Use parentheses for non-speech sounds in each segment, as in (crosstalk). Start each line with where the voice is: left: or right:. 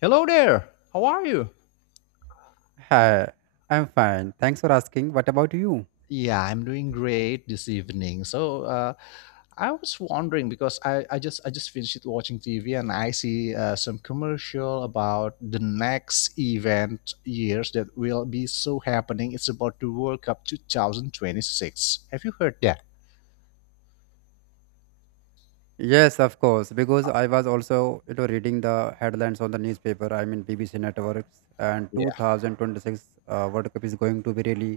left: Hello there. How are you?
right: Hi, I'm fine. Thanks for asking. What about you?
left: Yeah, I'm doing great this evening. I was wondering because I just finished watching TV and I see some commercial about the next event years that will be so happening. It's about the World Cup 2026. Have you heard that?
right: Yes, of course, because I was also, you know, reading the headlines on the newspaper. I mean, BBC networks, and 2026 World Cup is going to be really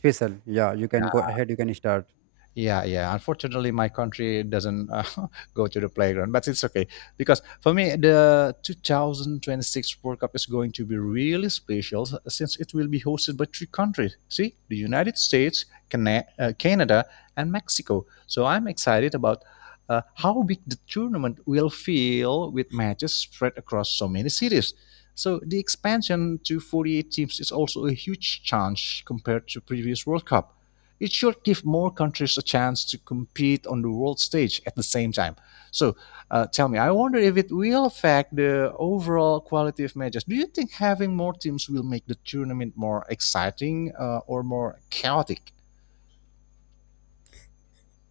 right: special. Yeah, you can go ahead. You can start.
left: Yeah, yeah. Unfortunately, my country doesn't (laughs) go to the playground, but it's okay because for me, the 2026 World Cup is going to be really special since it will be hosted by three countries. See, the United States, Canada, and Mexico. So I'm excited about how big the tournament will feel with matches spread across so many cities. So the expansion to 48 teams is also a huge change compared to previous World Cup. It should give more countries a chance to compete on the world stage at the same time. So, Tell me, I wonder if it will affect the overall quality of matches. Do you think having more teams will make the tournament more exciting, or more chaotic?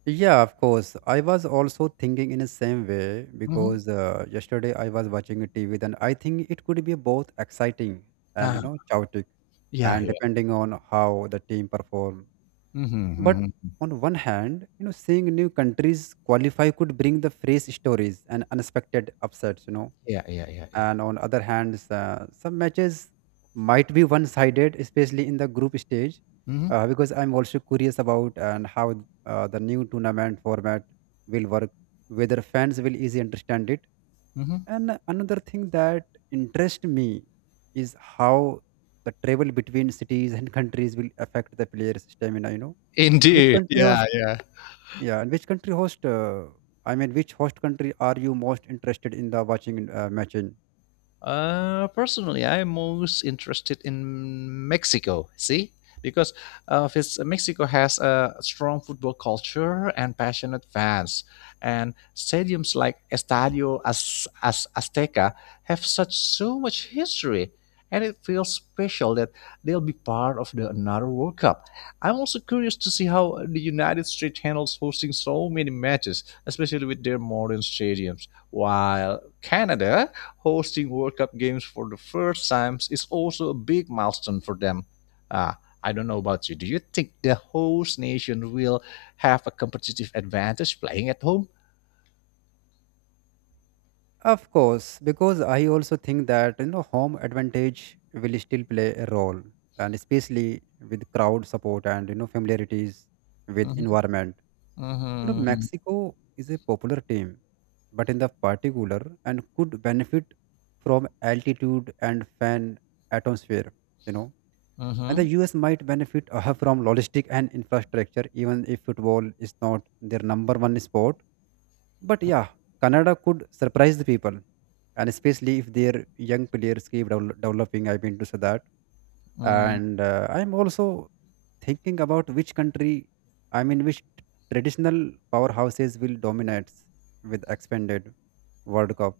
right: Yeah, of course. I was also thinking in the same way
left: Mm-hmm.
right: because yesterday I was watching a TV, and I think it could be both exciting and, you
left: Uh,
right: know, chaotic,
left: yeah,
right: and
left: yeah.
right: depending on how the team perform.
left: Mm-hmm.
right: But
left: Hmm.
right: on one hand, you know, seeing new countries qualify could bring the fresh stories and unexpected upsets. You know.
left: Yeah, yeah, yeah, yeah.
right: And on other hand, some matches might be one-sided, especially in the group stage,
left: Mm-hmm.
right: because I'm also curious about and how the new tournament format will work, whether fans will easily understand it.
left: Hmm.
right: And another thing that interests me is how the travel between cities and countries will affect the players' stamina. You know. So which
left: Indeed.
right: country has,
left: Yeah, yeah.
right: yeah, and which country host? I mean, which host country are you most interested in the watching match in?
left: Personally, I'm most interested in Mexico. See, because Mexico has a strong football culture and passionate fans, and stadiums like Estadio Azteca have such so much history, and it feels special that they'll be part of the another World Cup. I'm also curious to see how the United States handles hosting so many matches, especially with their modern stadiums, while Canada hosting World Cup games for the first time is also a big milestone for them. Ah, I don't know about you. Do you think the host nation will have a competitive advantage playing at home?
right: Of course, because I also think that, you know, home advantage will still play a role, and especially with crowd support and, you know, familiarities with
left: Mm-hmm.
right: environment. You know,
left: Mm-hmm.
right: Mexico is a popular team, but in the particular and could benefit from altitude and fan atmosphere. You know. And the
left: Mm-hmm.
right: US might benefit from logistic and infrastructure, even if football is not their number one sport. But
left: Mm-hmm.
right: yeah, Canada could surprise the people, and especially if their young players keep developing. I've been to say that,
left: Mm-hmm.
right: and I'm also thinking about which country, I mean, which traditional powerhouses will dominate with expanded World Cup.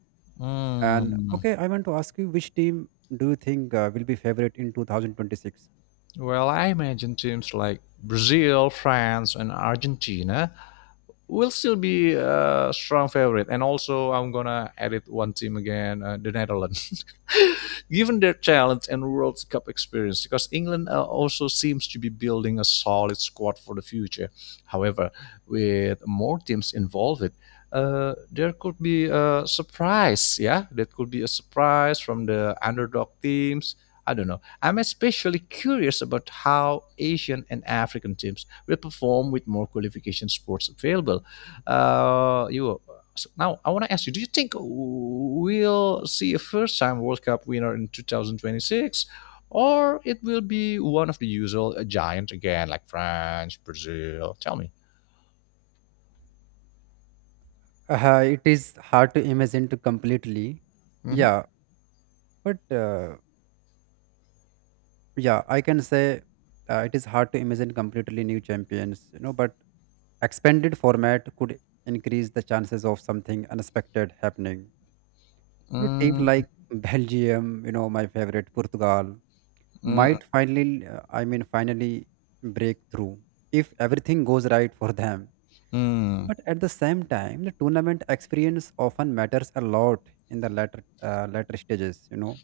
right: And
left: Mm-hmm.
right: okay, I want to ask you, which team do you think will be favorite in 2026?
left: Well, I imagine teams like Brazil, France, and Argentina will still be a strong favorite. And also, I'm gonna edit one team again, the Netherlands, (laughs) given their talent and World Cup experience. Because England also seems to be building a solid squad for the future. However, with more teams involved, there could be a surprise, yeah. That could be a surprise from the underdog teams. I don't know. I'm especially curious about how Asian and African teams will perform with more qualification sports available. You so now I want to ask you: do you think we'll see a first-time World Cup winner in 2026, or it will be one of the usual giants again, like France, Brazil? Tell me.
right: It is hard to imagine to completely.
left: Mm-hmm.
right: Yeah, but yeah, I can say it is hard to imagine completely new champions, you know, but expanded format could increase the chances of something unexpected happening. You know, team
left: Mm,
right: like Belgium, you know, my favorite Portugal
left: mm,
right: might finally, finally break through if everything goes right for them.
left: mm.
right: But at the same time, the tournament experience often matters a lot in the latter stages. You know,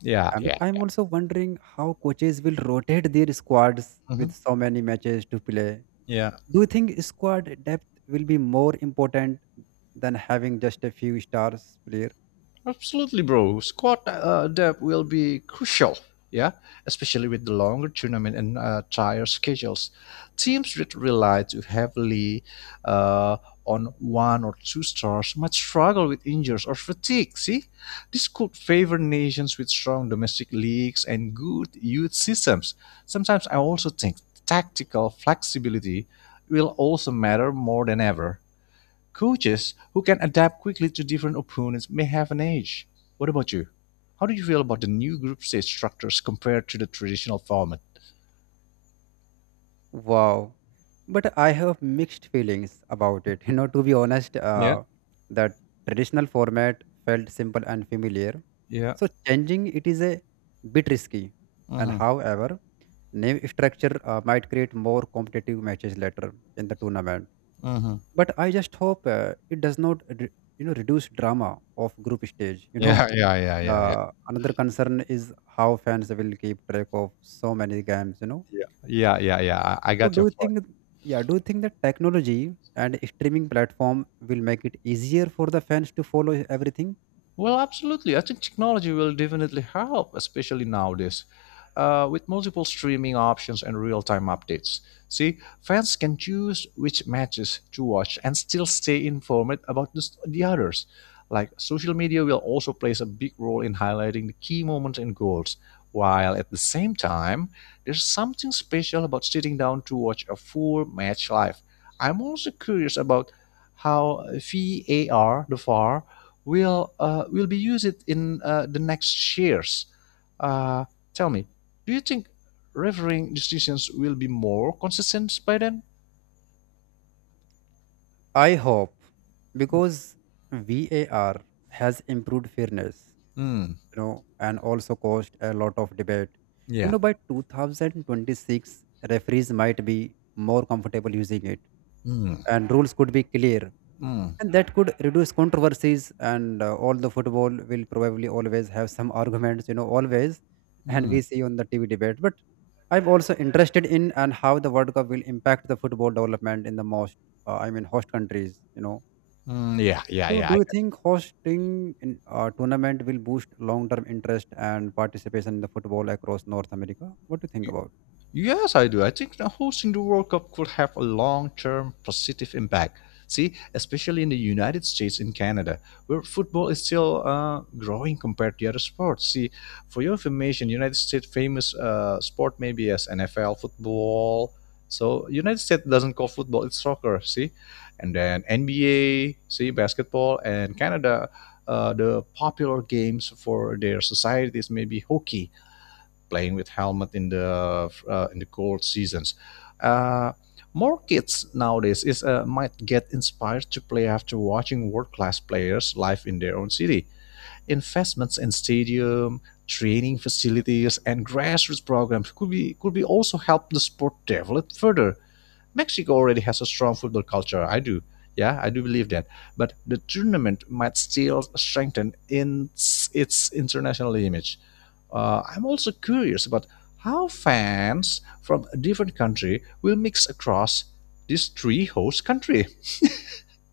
left: Yeah,
right: Uh, But
left: yeah.
right: I'm also wondering how coaches will rotate their squads with
left: Mm-hmm.
right: so many matches to play.
left: Yeah.
right: Do you think squad depth will be more important than having just a few stars player?
left: Absolutely, bro. Squad depth will be crucial, yeah, especially with the longer tournament and tighter schedules. Teams that rely too heavily uh, on one or two stars might struggle with injuries or fatigue. See, this could favor nations with strong domestic leagues and good youth systems. Sometimes I also think tactical flexibility will also matter more than ever. Coaches who can adapt quickly to different opponents may have an edge. What about you? How do you feel about the new group stage structures compared to the traditional format?
right: Wow. But I have mixed feelings about it. (laughs) You know, to be honest,
left: Yeah.
right: the traditional format felt simple and familiar.
left: Yeah.
right: So changing it is a bit risky. And
left: Mm-hmm.
right: however, name structure might create more competitive matches later in the tournament.
left: Mm-hmm.
right: But I just hope it does not re- you know, reduce drama of group stage, you know.
left: Yeah. Yeah. Yeah. Yeah.
right: Another concern is how fans will keep track of so many games, you know.
left: Yeah.
right: So do you think that technology and streaming platform will make it easier for the fans to follow everything?
left: Well, absolutely. I think technology will definitely help, especially nowadays, with multiple streaming options and real time updates. See, fans can choose which matches to watch and still stay informed about the others. Like, social media will also plays a big role in highlighting the key moments and goals, while at the same time, there's something special about sitting down to watch a full match live. I'm also curious about how the VAR will be used in the next years. Uh, Tell me, do you think refereeing decisions will be more consistent by then?
right: I hope, because VAR has improved fairness,
left: Mm,
right: you know, and also caused a lot of debate. You
left: yeah.
right: know, by 2026, referees might be more comfortable using it,
left: Mm,
right: and rules could be clear,
left: mm,
right: and that could reduce controversies. And all the football will probably always have some arguments, you know, always, and
left: mm,
right: we see on the TV debate. But I'm also interested in and how the World Cup will impact the football development in the host countries. You know,
left: mm, yeah, yeah,
right: so,
left: yeah.
right: do
left: I
right: you
left: got.
right: think hosting in a tournament will boost long-term interest and participation in the football across North America? What do you think about?
left: Yes, I do. I think that hosting the World Cup could have a long term positive impact. See, especially in the United States and Canada, where football is still growing compared to other sports. See, for your information, United States famous sport maybe as NFL football. So United States doesn't call football; it's soccer. See, and then NBA, see basketball, and Canada, the popular games for their societies maybe hockey playing with helmet in the cold seasons. Uh, More kids nowadays is might get inspired to play after watching world-class players live in their own city. Investments in stadium, training facilities, and grassroots programs could be also help the sport develop further. Mexico already has a strong football culture. I do. Yeah, I do believe that. But the tournament might still strengthen in its international image. I'm also curious about how fans from a different country will mix across these three host country.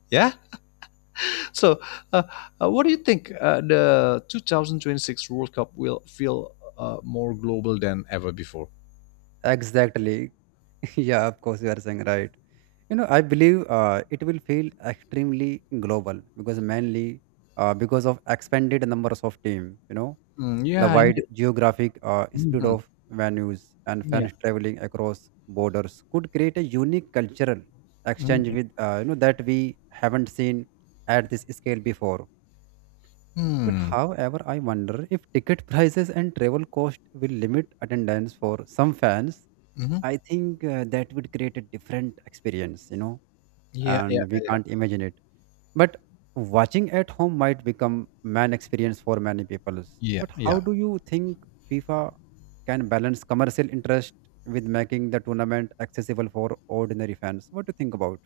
left: Yeah. So, uh, what do you think the 2026 World Cup will feel more global than ever before?
right: Exactly. (laughs) Yeah, of course, you are saying right. You know, I believe it will feel extremely global because mainly because of expanded numbers of team. You know,
left: Mm,
right: the
left: yeah,
right: wide
left: indeed.
right: geographic spread
left: Mhm.
right: of venues and
left: Yeah.
right: fans traveling across borders could create a unique cultural exchange
left: Mhm.
right: with, you know, that we haven't seen at this scale before. But
left: Hmm.
right: however, I wonder if ticket (laughs) prices and travel cost will limit attendance for some fans.
left: Mhm.
right: I think that would create a different experience, you know,
left: Yeah, yeah,
right: and we
left: yeah,
right: can't imagine it. But watching at home might become man experience for many people.
left: yeah,
right: But how
left: yeah.
right: do you think FIFA can balance commercial interest with making the tournament accessible for ordinary fans? What do you think about?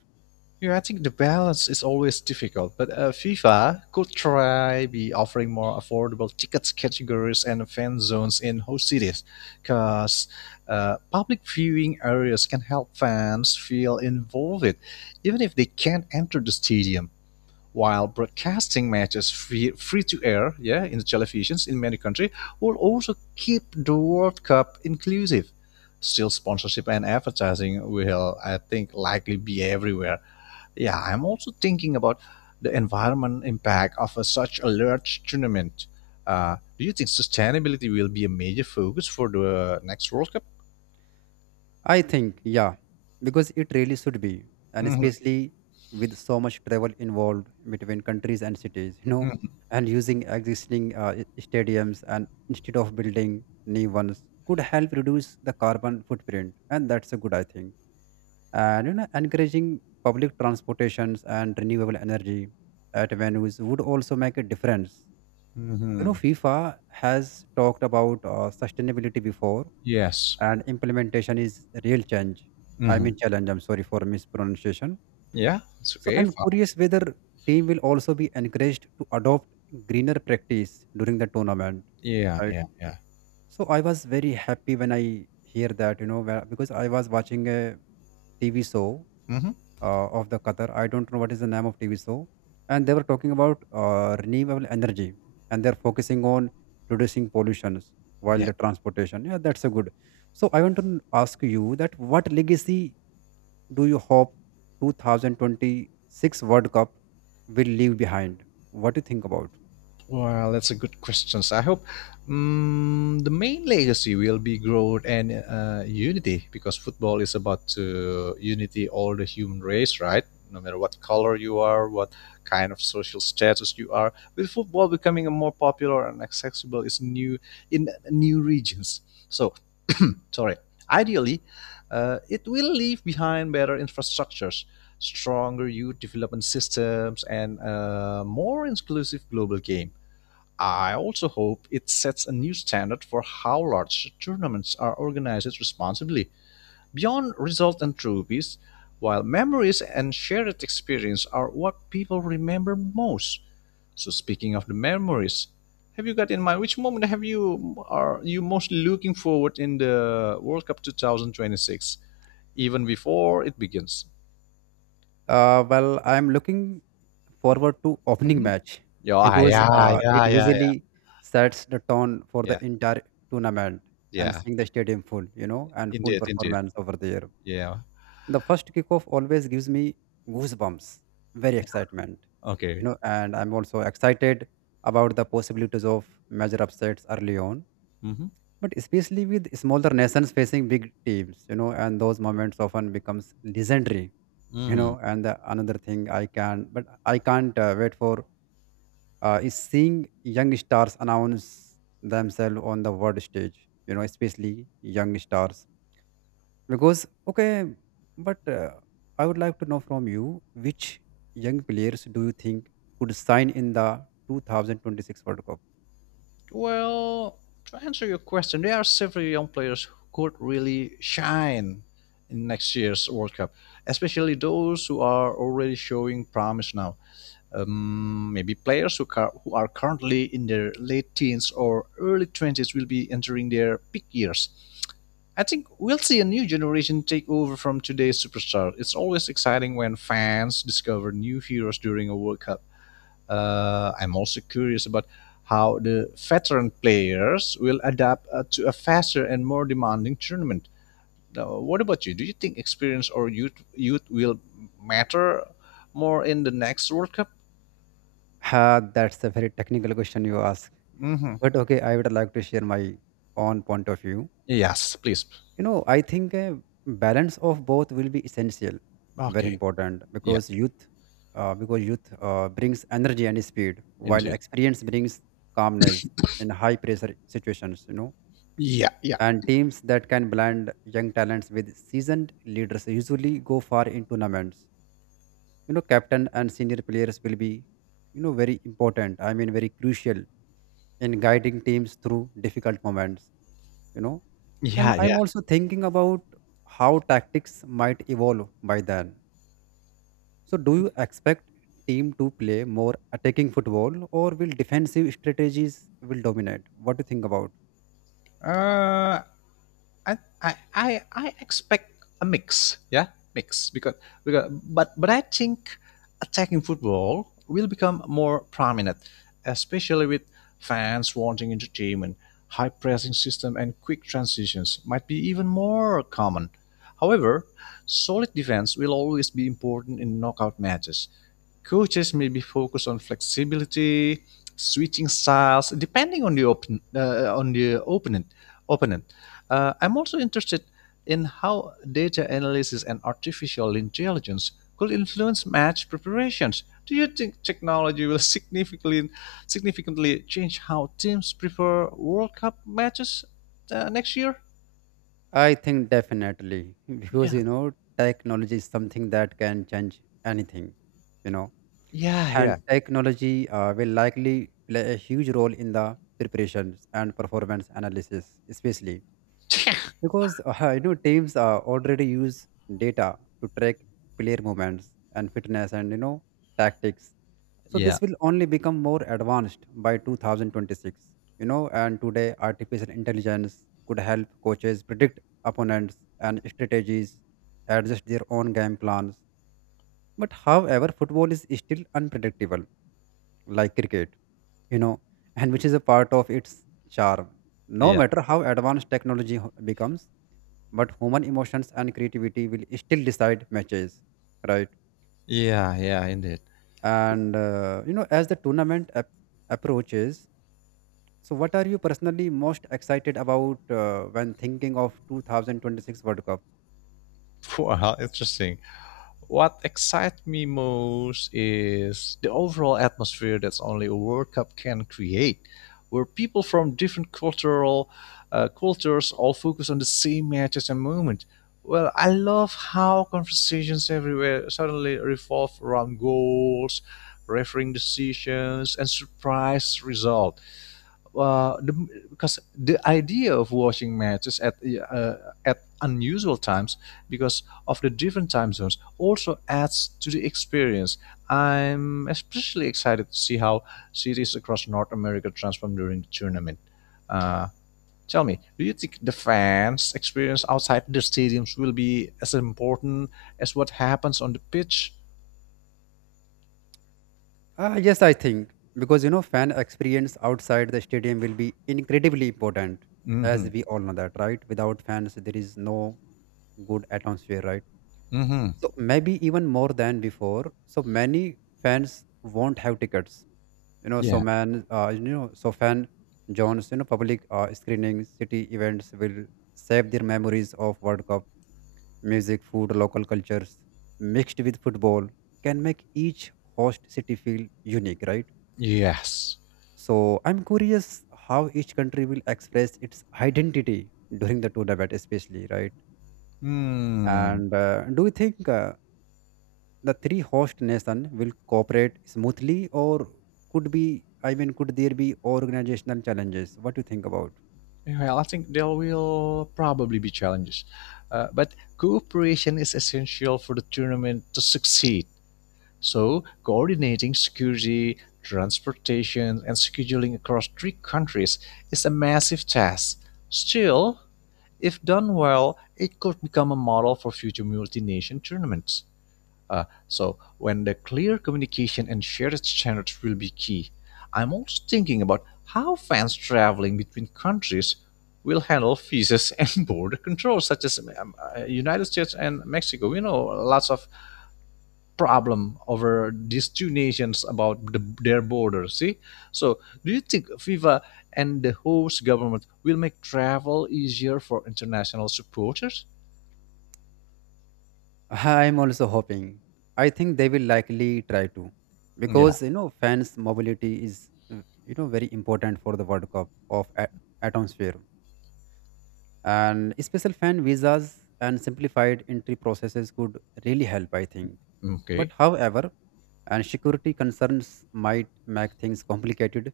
left: Yeah, I think the balance is always difficult, but FIFA could try be offering more affordable tickets categories and fan zones in host cities, because public viewing areas can help fans feel involved, even if they can't enter the stadium, while broadcasting matches free to air, yeah, in the televisions in many countries, will also keep the World Cup inclusive. Still, sponsorship and advertising will, I think, likely be everywhere. Yeah, I'm also thinking about the environment impact of a, such a large tournament. Do you think sustainability will be a major focus for the next World Cup?
right: I think, yeah, because it really should be, and
left: Mhm,
right: especially with so much travel involved between countries and cities, you know,
left: mhm,
right: and using existing stadiums and instead of building new ones could help reduce the carbon footprint, and that's a good, I think. And you know, encouraging public transportations and renewable energy at venues would also make a difference. You know,
left: mhm.
right: FIFA has talked about sustainability before,
left: Yes.
right: and implementation is a real change I
left: Hmm.
right: mean challenge. I'm sorry for mispronunciation.
left: Yeah, it's
right: So
left: okay.
right: I'm
left: Fine.
right: curious whether team will also be encouraged to adopt greener practice during the tournament,
left: Yeah,
right: right?
left: yeah, yeah.
right: So I was very happy when I hear that, because I was watching a TV show
left: Hmm.
right: of the Qatar. I don't know what is the name of TV show, and they were talking about renewable energy, and they're focusing on reducing pollutions while
left: Yeah.
right: the transportation. Yeah, that's a good. So I want to ask you that what legacy do you hope 2026 World Cup will leave behind? What do you think about?
left: Well, that's a good question. I hope mm the main legacy will be growth and unity because football is about to unity all the human race, right? No matter what color you are, what kind of social status you are, with football becoming a more popular and accessible is new in new regions. So, (clears throat) sorry. Ideally, it will leave behind better infrastructures, stronger youth development systems, and a more inclusive global game. I also hope it sets a new standard for how large tournaments are organized responsibly. Beyond results and trophies, while memories and shared experience are what people remember most. So speaking of the memories, have you got in mind which moment have you are you most looking forward in the World Cup 2026 even before it begins?
right: Well, I'm looking forward to opening
left: Hmm.
right: match
left: Yeah,
right: because
left: yeah,
right: it
left: yeah, yeah, yeah,
right: usually sets the tone for
left: yeah,
right: the entire tournament, and
left: yeah.
right: seeing the stadium full, you know, and full
left: Indeed, indeed.
right: performance over there.
left: Yeah.
right: The first kickoff always gives me goosebumps, very excitement, you
left: Okay.
right: know, and I'm also excited about the possibilities of major upsets early on.
left: Mm-hmm.
right: But especially with smaller nations facing big teams, you know, and those moments often becomes legendary, you
left: Mm.
right: know. And another thing I can, but I can't wait for is seeing young stars announce themselves on the world stage, you know, especially young stars. Because, okay, but I would like to know from you which young players do you think could sign in the 2026 World Cup?
left: Well, to answer your question, there are several young players who could really shine in next year's World Cup, especially those who are already showing promise now. Maybe players who are currently in their late teens or early 20s will be entering their peak years. I think we'll see a new generation take over from today's superstar. It's always exciting when fans discover new heroes during a World Cup. I'm also curious about how the veteran players will adapt to a faster and more demanding tournament. Now, what about you? Do you think experience or youth will matter more in the next World Cup?
right: Ha, that's a very technical question you ask.
left: Hmm.
right: But okay, I would like to share my own point of view.
left: Yes, please.
right: You know, I think a balance of both will be essential, very
left: Okay.
right: important,
left: Yeah,
right: because youth brings energy and speed, while
left: indeed.
right: experience brings calmness in high pressure situations, you know.
left: Yeah, yeah.
right: And teams that can blend young talents with seasoned leaders usually go far in tournaments, you know. Captain and senior players will be, you know, very important I mean very crucial in guiding teams through difficult moments, you know. And
left: Yeah,
right: I'm
left: yeah.
right: also thinking about how tactics might evolve by then. So, do you expect team to play more attacking football, or will defensive strategies will dominate? What do you think about?
left: Uh, I I expect a mix, yeah, mix because but I think attacking football will become more prominent, especially with fans wanting entertainment. High pressing system and quick transitions might be even more common. However, solid defense will always be important in knockout matches. Coaches may be focused on flexibility, switching styles depending on the uh, on the opponent. opponent. I'm also interested in how data analysis and artificial intelligence could influence match preparations. Do you think technology will significantly change how teams prepare World Cup matches next year?
right: I think definitely, (laughs) because
left: Yeah,
right: you know technology is something that can change anything, you know,
left: yeah, yeah,
right: and technology will likely play a huge role in the preparations and performance analysis, especially
left: (laughs)
right: because, (laughs) you know, teams already use data to track player movements and fitness and, you know, tactics. So
left: yeah,
right: this will only become more advanced by 2026, you know. And today artificial intelligence could help coaches predict opponents and strategies, adjust their own game plans. But however, football is still unpredictable like cricket, you know, and which is a part of its charm. No
left: yeah,
right: matter how advanced technology becomes, but human emotions and creativity will still decide matches, right?
left: yeah, yeah, indeed.
right: And you know, as the tournament approaches, so what are you personally most excited about, when thinking of 2026 world cup?
left: Wow, interesting. What excites me most is the overall atmosphere that's only a World Cup can create, where people from different cultural cultures all focus on the same matches and moment. Well, I love how conversations everywhere suddenly revolve around goals, refereeing decisions, and surprise result uh, the, because the idea of watching matches uh, at unusual times because of the different time zones also adds to the experience. I'm especially excited to see how cities across North America transform during the tournament. Uh, Tell me, do you think the fans' experience outside the stadiums will be as important as what happens on the pitch?
right: Yes, I think, because you know, fan experience outside the stadium will be incredibly important, as
left: Mm-hmm.
right: we all know that, right? Without fans there is no good atmosphere, right?
left: Mm-hmm.
right: So maybe even more than before, so many fans won't have tickets, you know. so
left: Yeah.
right: man uh, you know so fan jones, you know, public screening city events will save their memories of world cup. Music, food, local cultures mixed with football can make each host city feel unique, right?
left: Yes.
right: So I'm curious how each country will express its identity during the tournament especially, right?
left: Hmm.
right: And do you think, the three host nation will cooperate smoothly, or could be could there be organizational challenges? What do you think about?
left: Well, I think there will probably be challenges, but cooperation is essential for the tournament to succeed. So, coordinating security, transportation, and scheduling across three countries is a massive task. Still, if done well, it could become a model for future multi nation tournaments. So when the clear communication and shared standards will be key. I'm also thinking about how fans traveling between countries will handle visas (laughs) and border control, such as United States and Mexico. You know, lots of problem over these two nations about their border. See, so do you think FIFA and the host government will make travel easier for international supporters?
right: (laughs) I am also hoping. I think they will likely try to,
left: Yeah.
right: because you know, fans mobility is, you know, very important for the world cup atmosphere, and special fan visas and simplified entry processes could really help, I think. But
left: Okay.
right: however, and security concerns might make things complicated.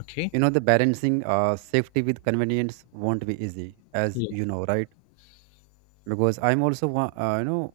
left: Okay.
right: You Know, the balancing safety with convenience won't be easy, as you know, right? Because I'm also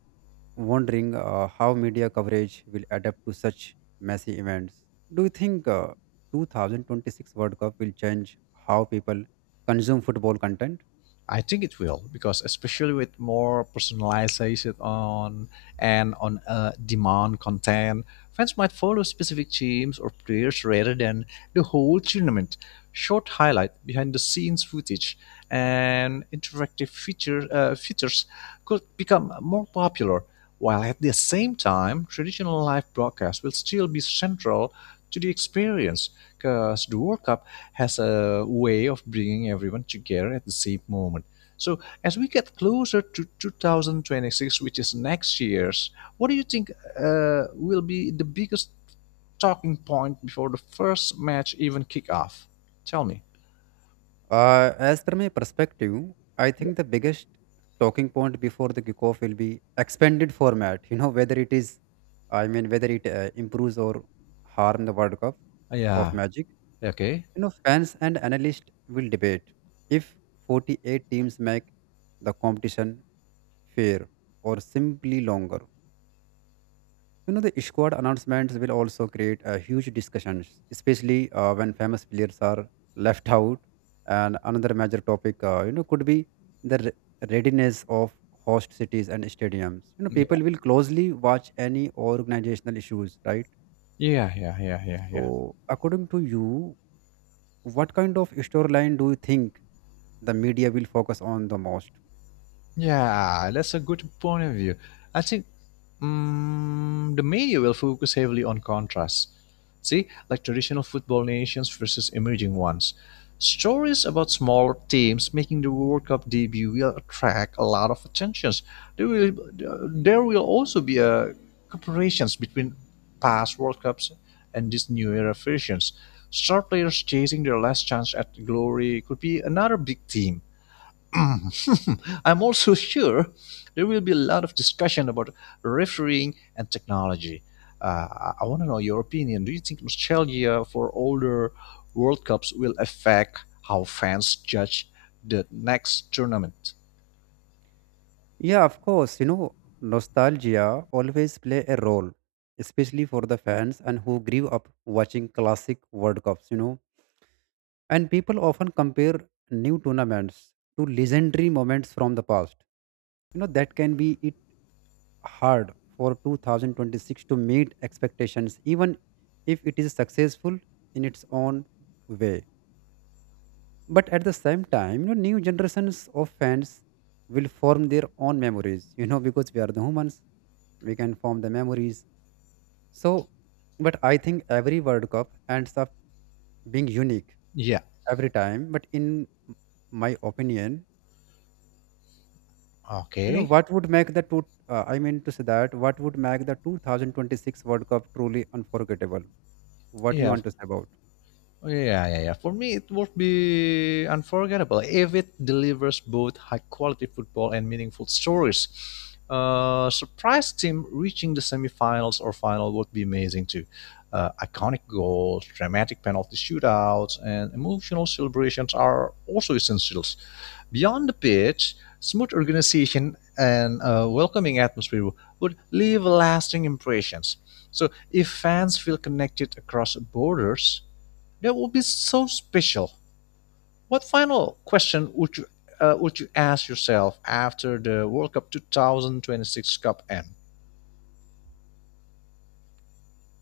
right: wondering how media coverage will adapt to such messy events. Do you think 2026 world cup will change how people consume football content?
left: I think it will because especially with more personalization on demand content, fans might follow specific teams or players rather than the whole tournament. Short highlight, behind the scenes footage, and interactive features could become more popular. While at the same time, traditional live broadcasts will still be central to the experience because the World Cup has a way of bringing everyone together at the same moment. So as we get closer to 2026, which is next year's, what do you think will be the biggest talking point before the first match even kick off? Tell me.
right: As per my perspective, I think
left: Yeah.
right: the biggest talking point before the kickoff will be expanded format, whether it is, whether it improves or harm the world cup of
left: Yeah.
right: magic.
left: Okay.
right: You know, fans and analysts will debate if 48 teams make the competition fair or simply longer. You know, the squad announcements will also create a huge discussions, especially when famous players are left out. And another major topic, could be the readiness of host cities and stadiums. You know, people
left: Yeah.
right: will closely watch any organizational issues, right?
left: Yeah. Yeah. Yeah. Yeah. Yeah.
right: So, according to you, what kind of storyline do you think the media will focus on the most?
left: Yeah, that's a good point of view. I think the media will focus heavily on contrast. See, like traditional football nations versus emerging ones. Stories about smaller teams making the World Cup debut will attract a lot of attention. There will, there will also be a comparisons between past World Cups and these new era versions. Star players chasing their last chance at glory could be another big theme. (laughs) I'm also sure there will be a lot of discussion about refereeing and technology. I want to know your opinion. Do you think nostalgia for older World Cups will affect how fans judge the next tournament?
right: Yeah, of course, you know, nostalgia always play a role, especially for the fans and who grew up watching classic World Cups, you know. And people often compare new tournaments to legendary moments from the past. You know, that can be it hard for 2026 to meet expectations, even if it is successful in its own way. But at the same time, you know, new generations of fans will form their own memories, you know, because we are the humans, we can form the memories. So, but I think every world cup ends up being unique
left: Yeah.
right: every time. But in my opinion,
left: Okay.
right: what would make the two I mean to say that what would make the 2026 world cup truly unforgettable? What you
left: Yeah.
right: want to say about?
left: Oh, yeah, yeah, yeah. For me, it would be unforgettable if it delivers both high quality football and meaningful stories. Surprise team reaching the semifinals or final would be amazing too. Iconic goals, dramatic penalty shootouts, and emotional celebrations are also essentials. Beyond the pitch, smooth organization and a welcoming atmosphere would leave lasting impressions. So, if fans feel connected across borders, that will be so special. What final question would you ask yourself after the World Cup 2026 Cup end?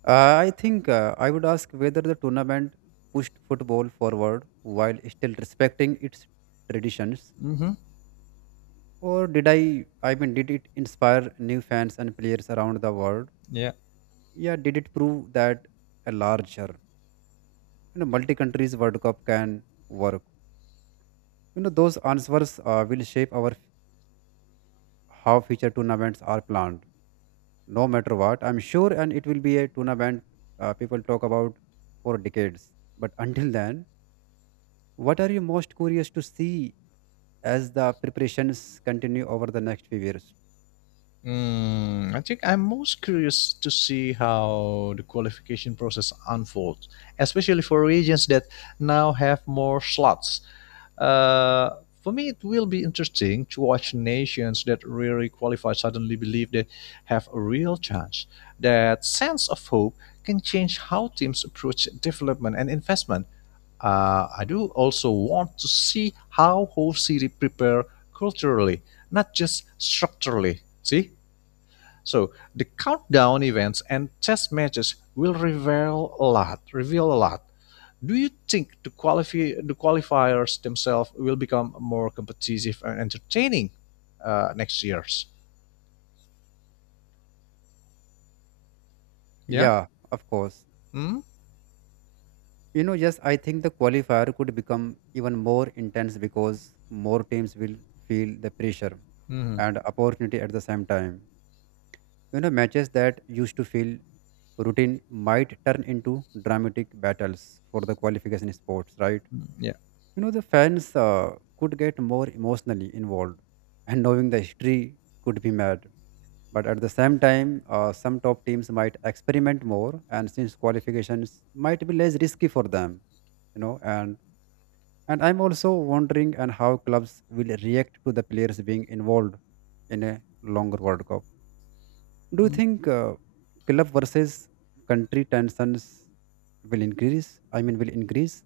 right: I think I would ask whether the tournament pushed football forward while still respecting its traditions,
left: Mm-hmm.
right: or did I? I mean, did it inspire new fans and players around the world?
left: Yeah.
right: Yeah, did it prove that a larger, you know, multi-countries World Cup can work? You know, those answers will shape how future tournaments are planned. No matter what, I'm sure, and it will be a tournament people talk about for decades. But until then, what are you most curious to see as the preparations continue over the next few years?
left: Mm, I think I'm most curious to see how the qualification process unfolds, especially for regions that now have more slots. Uh, for me, it will be interesting to watch nations that really qualify suddenly believe they have a real chance. That sense of hope can change how teams approach development and investment. I do also want to see how whole city prepare culturally, not just structurally. See? So the countdown events and chess matches will reveal a lot. Reveal a lot. Do you think the qualifiers themselves will become more competitive and entertaining next year's? Yeah.
right: Yeah, of course.
left: Hmm.
right: You know, yes, I think the qualifier could become even more intense because more teams will feel the pressure
left: hmm
right: and opportunity at the same time. You know, matches that used to feel routine might turn into dramatic battles for the qualification sports, right?
left: Yeah.
right: You know, the fans could get more emotionally involved, and knowing the history could be mad. But at the same time, some top teams might experiment more, and since qualifications might be less risky for them, you know. And I'm also wondering and how clubs will react to the players being involved in a longer World Cup. Do you
left: Mm.
right: think club versus country tensions will increase? I mean, will increase?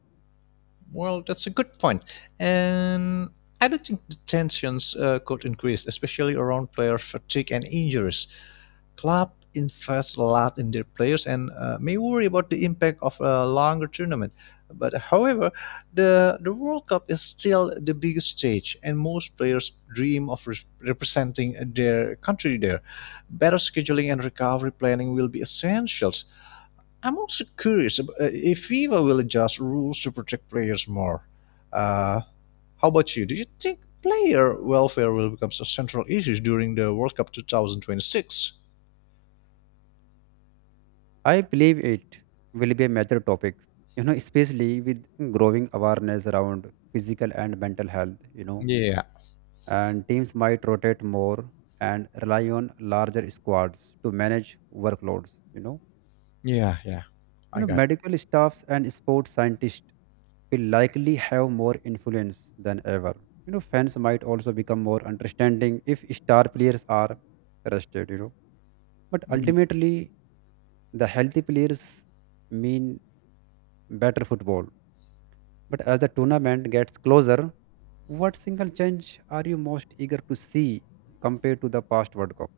left: Well, that's a good point, and I don't think the tensions could increase, especially around player fatigue and injuries. Club invest a lot in their players and may worry about the impact of a longer tournament. But however, the World Cup is still the biggest stage, and most players dream of representing their country there. Better scheduling and recovery planning will be essentials. I'm also curious if FIFA will adjust rules to protect players more. Uh, how about you? Do you think player welfare will become a central issue during the World Cup 2026?
right: I believe it will be a major topic, you know, especially with growing awareness around physical and mental health, you know,
left: Yeah,
right: and teams might rotate more and rely on larger squads to manage workloads, you know.
left: Yeah, yeah,
right: You
left: I
right: know,
left: got it.
right: medical staffs and sports scientists will likely have more influence than ever. You know, fans might also become more understanding if star players are rested, you know. But
left: Mm.
right: ultimately, the healthy players mean better football. But as the tournament gets closer, what single change are you most eager to see compared to the past world cup?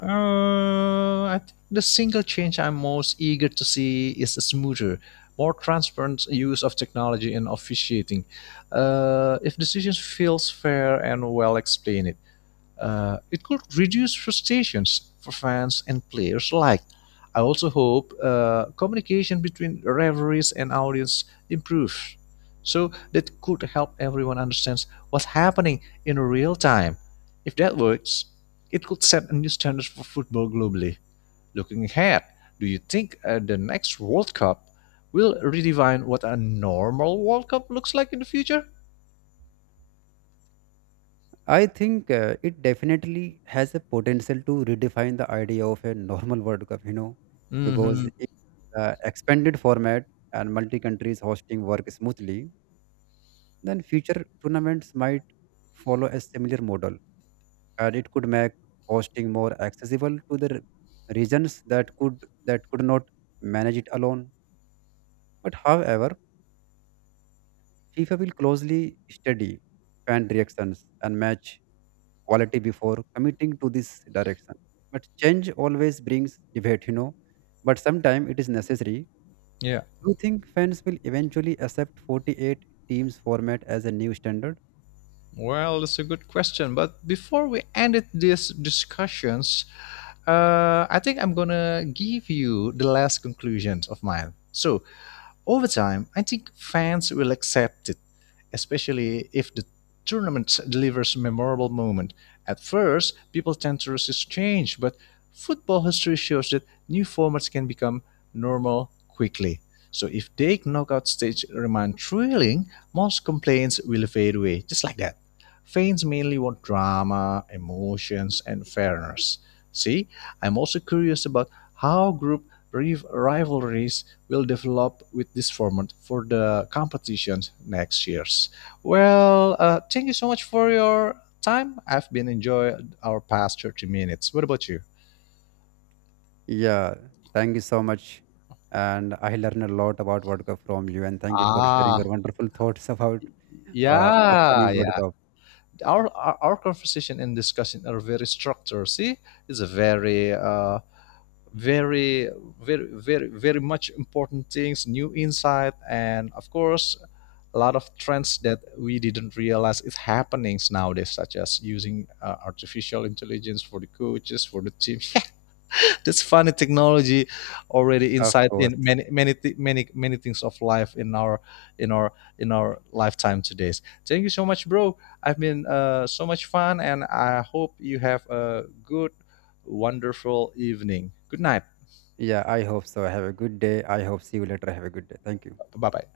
left: I think the single change I'm most eager to see is a smoother, more transparent use of technology in officiating. If decisions feels fair and well explained, it could reduce frustrations for fans and players alike. I also hope communication between referees and audience improves, so that could help everyone understand what's happening in real time. If that works, it could set a new standard for football globally. Looking ahead, do you think the next World Cup will redefine what a normal World Cup looks like in the future?
right: I think it definitely has a potential to redefine the idea of a normal World Cup, you know, because
left: hmm
right: if the expanded format and multi countries hosting work smoothly, then future tournaments might follow a similar model, and it could make hosting more accessible to the regions that could, that could not manage it alone. But however, FIFA will closely study fan reactions and match quality before committing to this direction. But change always brings debate, you know. But sometimes it is necessary.
left: Yeah.
right: Do you think fans will eventually accept 48 teams format as a new standard?
left: Well, that's a good question. But before we ended these discussions, I think I'm gonna give you the last conclusions of mine. So, over time, I think fans will accept it, especially if the tournament delivers a memorable moments. At first, people tend to resist change, but football history shows that new formats can become normal quickly. So if the knockout stage remain thrilling, most complaints will fade away, just like that. Fans mainly want drama, emotions, and fairness. See, I'm also curious about how group rivalries will develop with this format for the competitions next years. Well, thank you so much for your time. I've been enjoying our past 30 minutes. What about you?
right: Yeah, thank you so much. And I learned a lot about World Cup from you. And thank you for sharing your
left: Ah,
right: wonderful (laughs) thoughts about
left: yeah,
right: upcoming World
left: yeah.
right: Cup.
left: Our conversation and discussion are very structured. See, it's a very very much important things new insight and of course a lot of trends that we didn't realize is happening nowadays such as using artificial intelligence for the coaches for the team (laughs) yeah that's funny technology already
right: Of
left: inside in
right: course.
left: many many things of life in in our our lifetime today. Thank you so much bro. I've been so much fun and I hope you have a good wonderful evening. Good night.
right: Yeah, I hope so. Have a good day. I hope see you later. Have a good day. Thank you.
left: Bye-bye.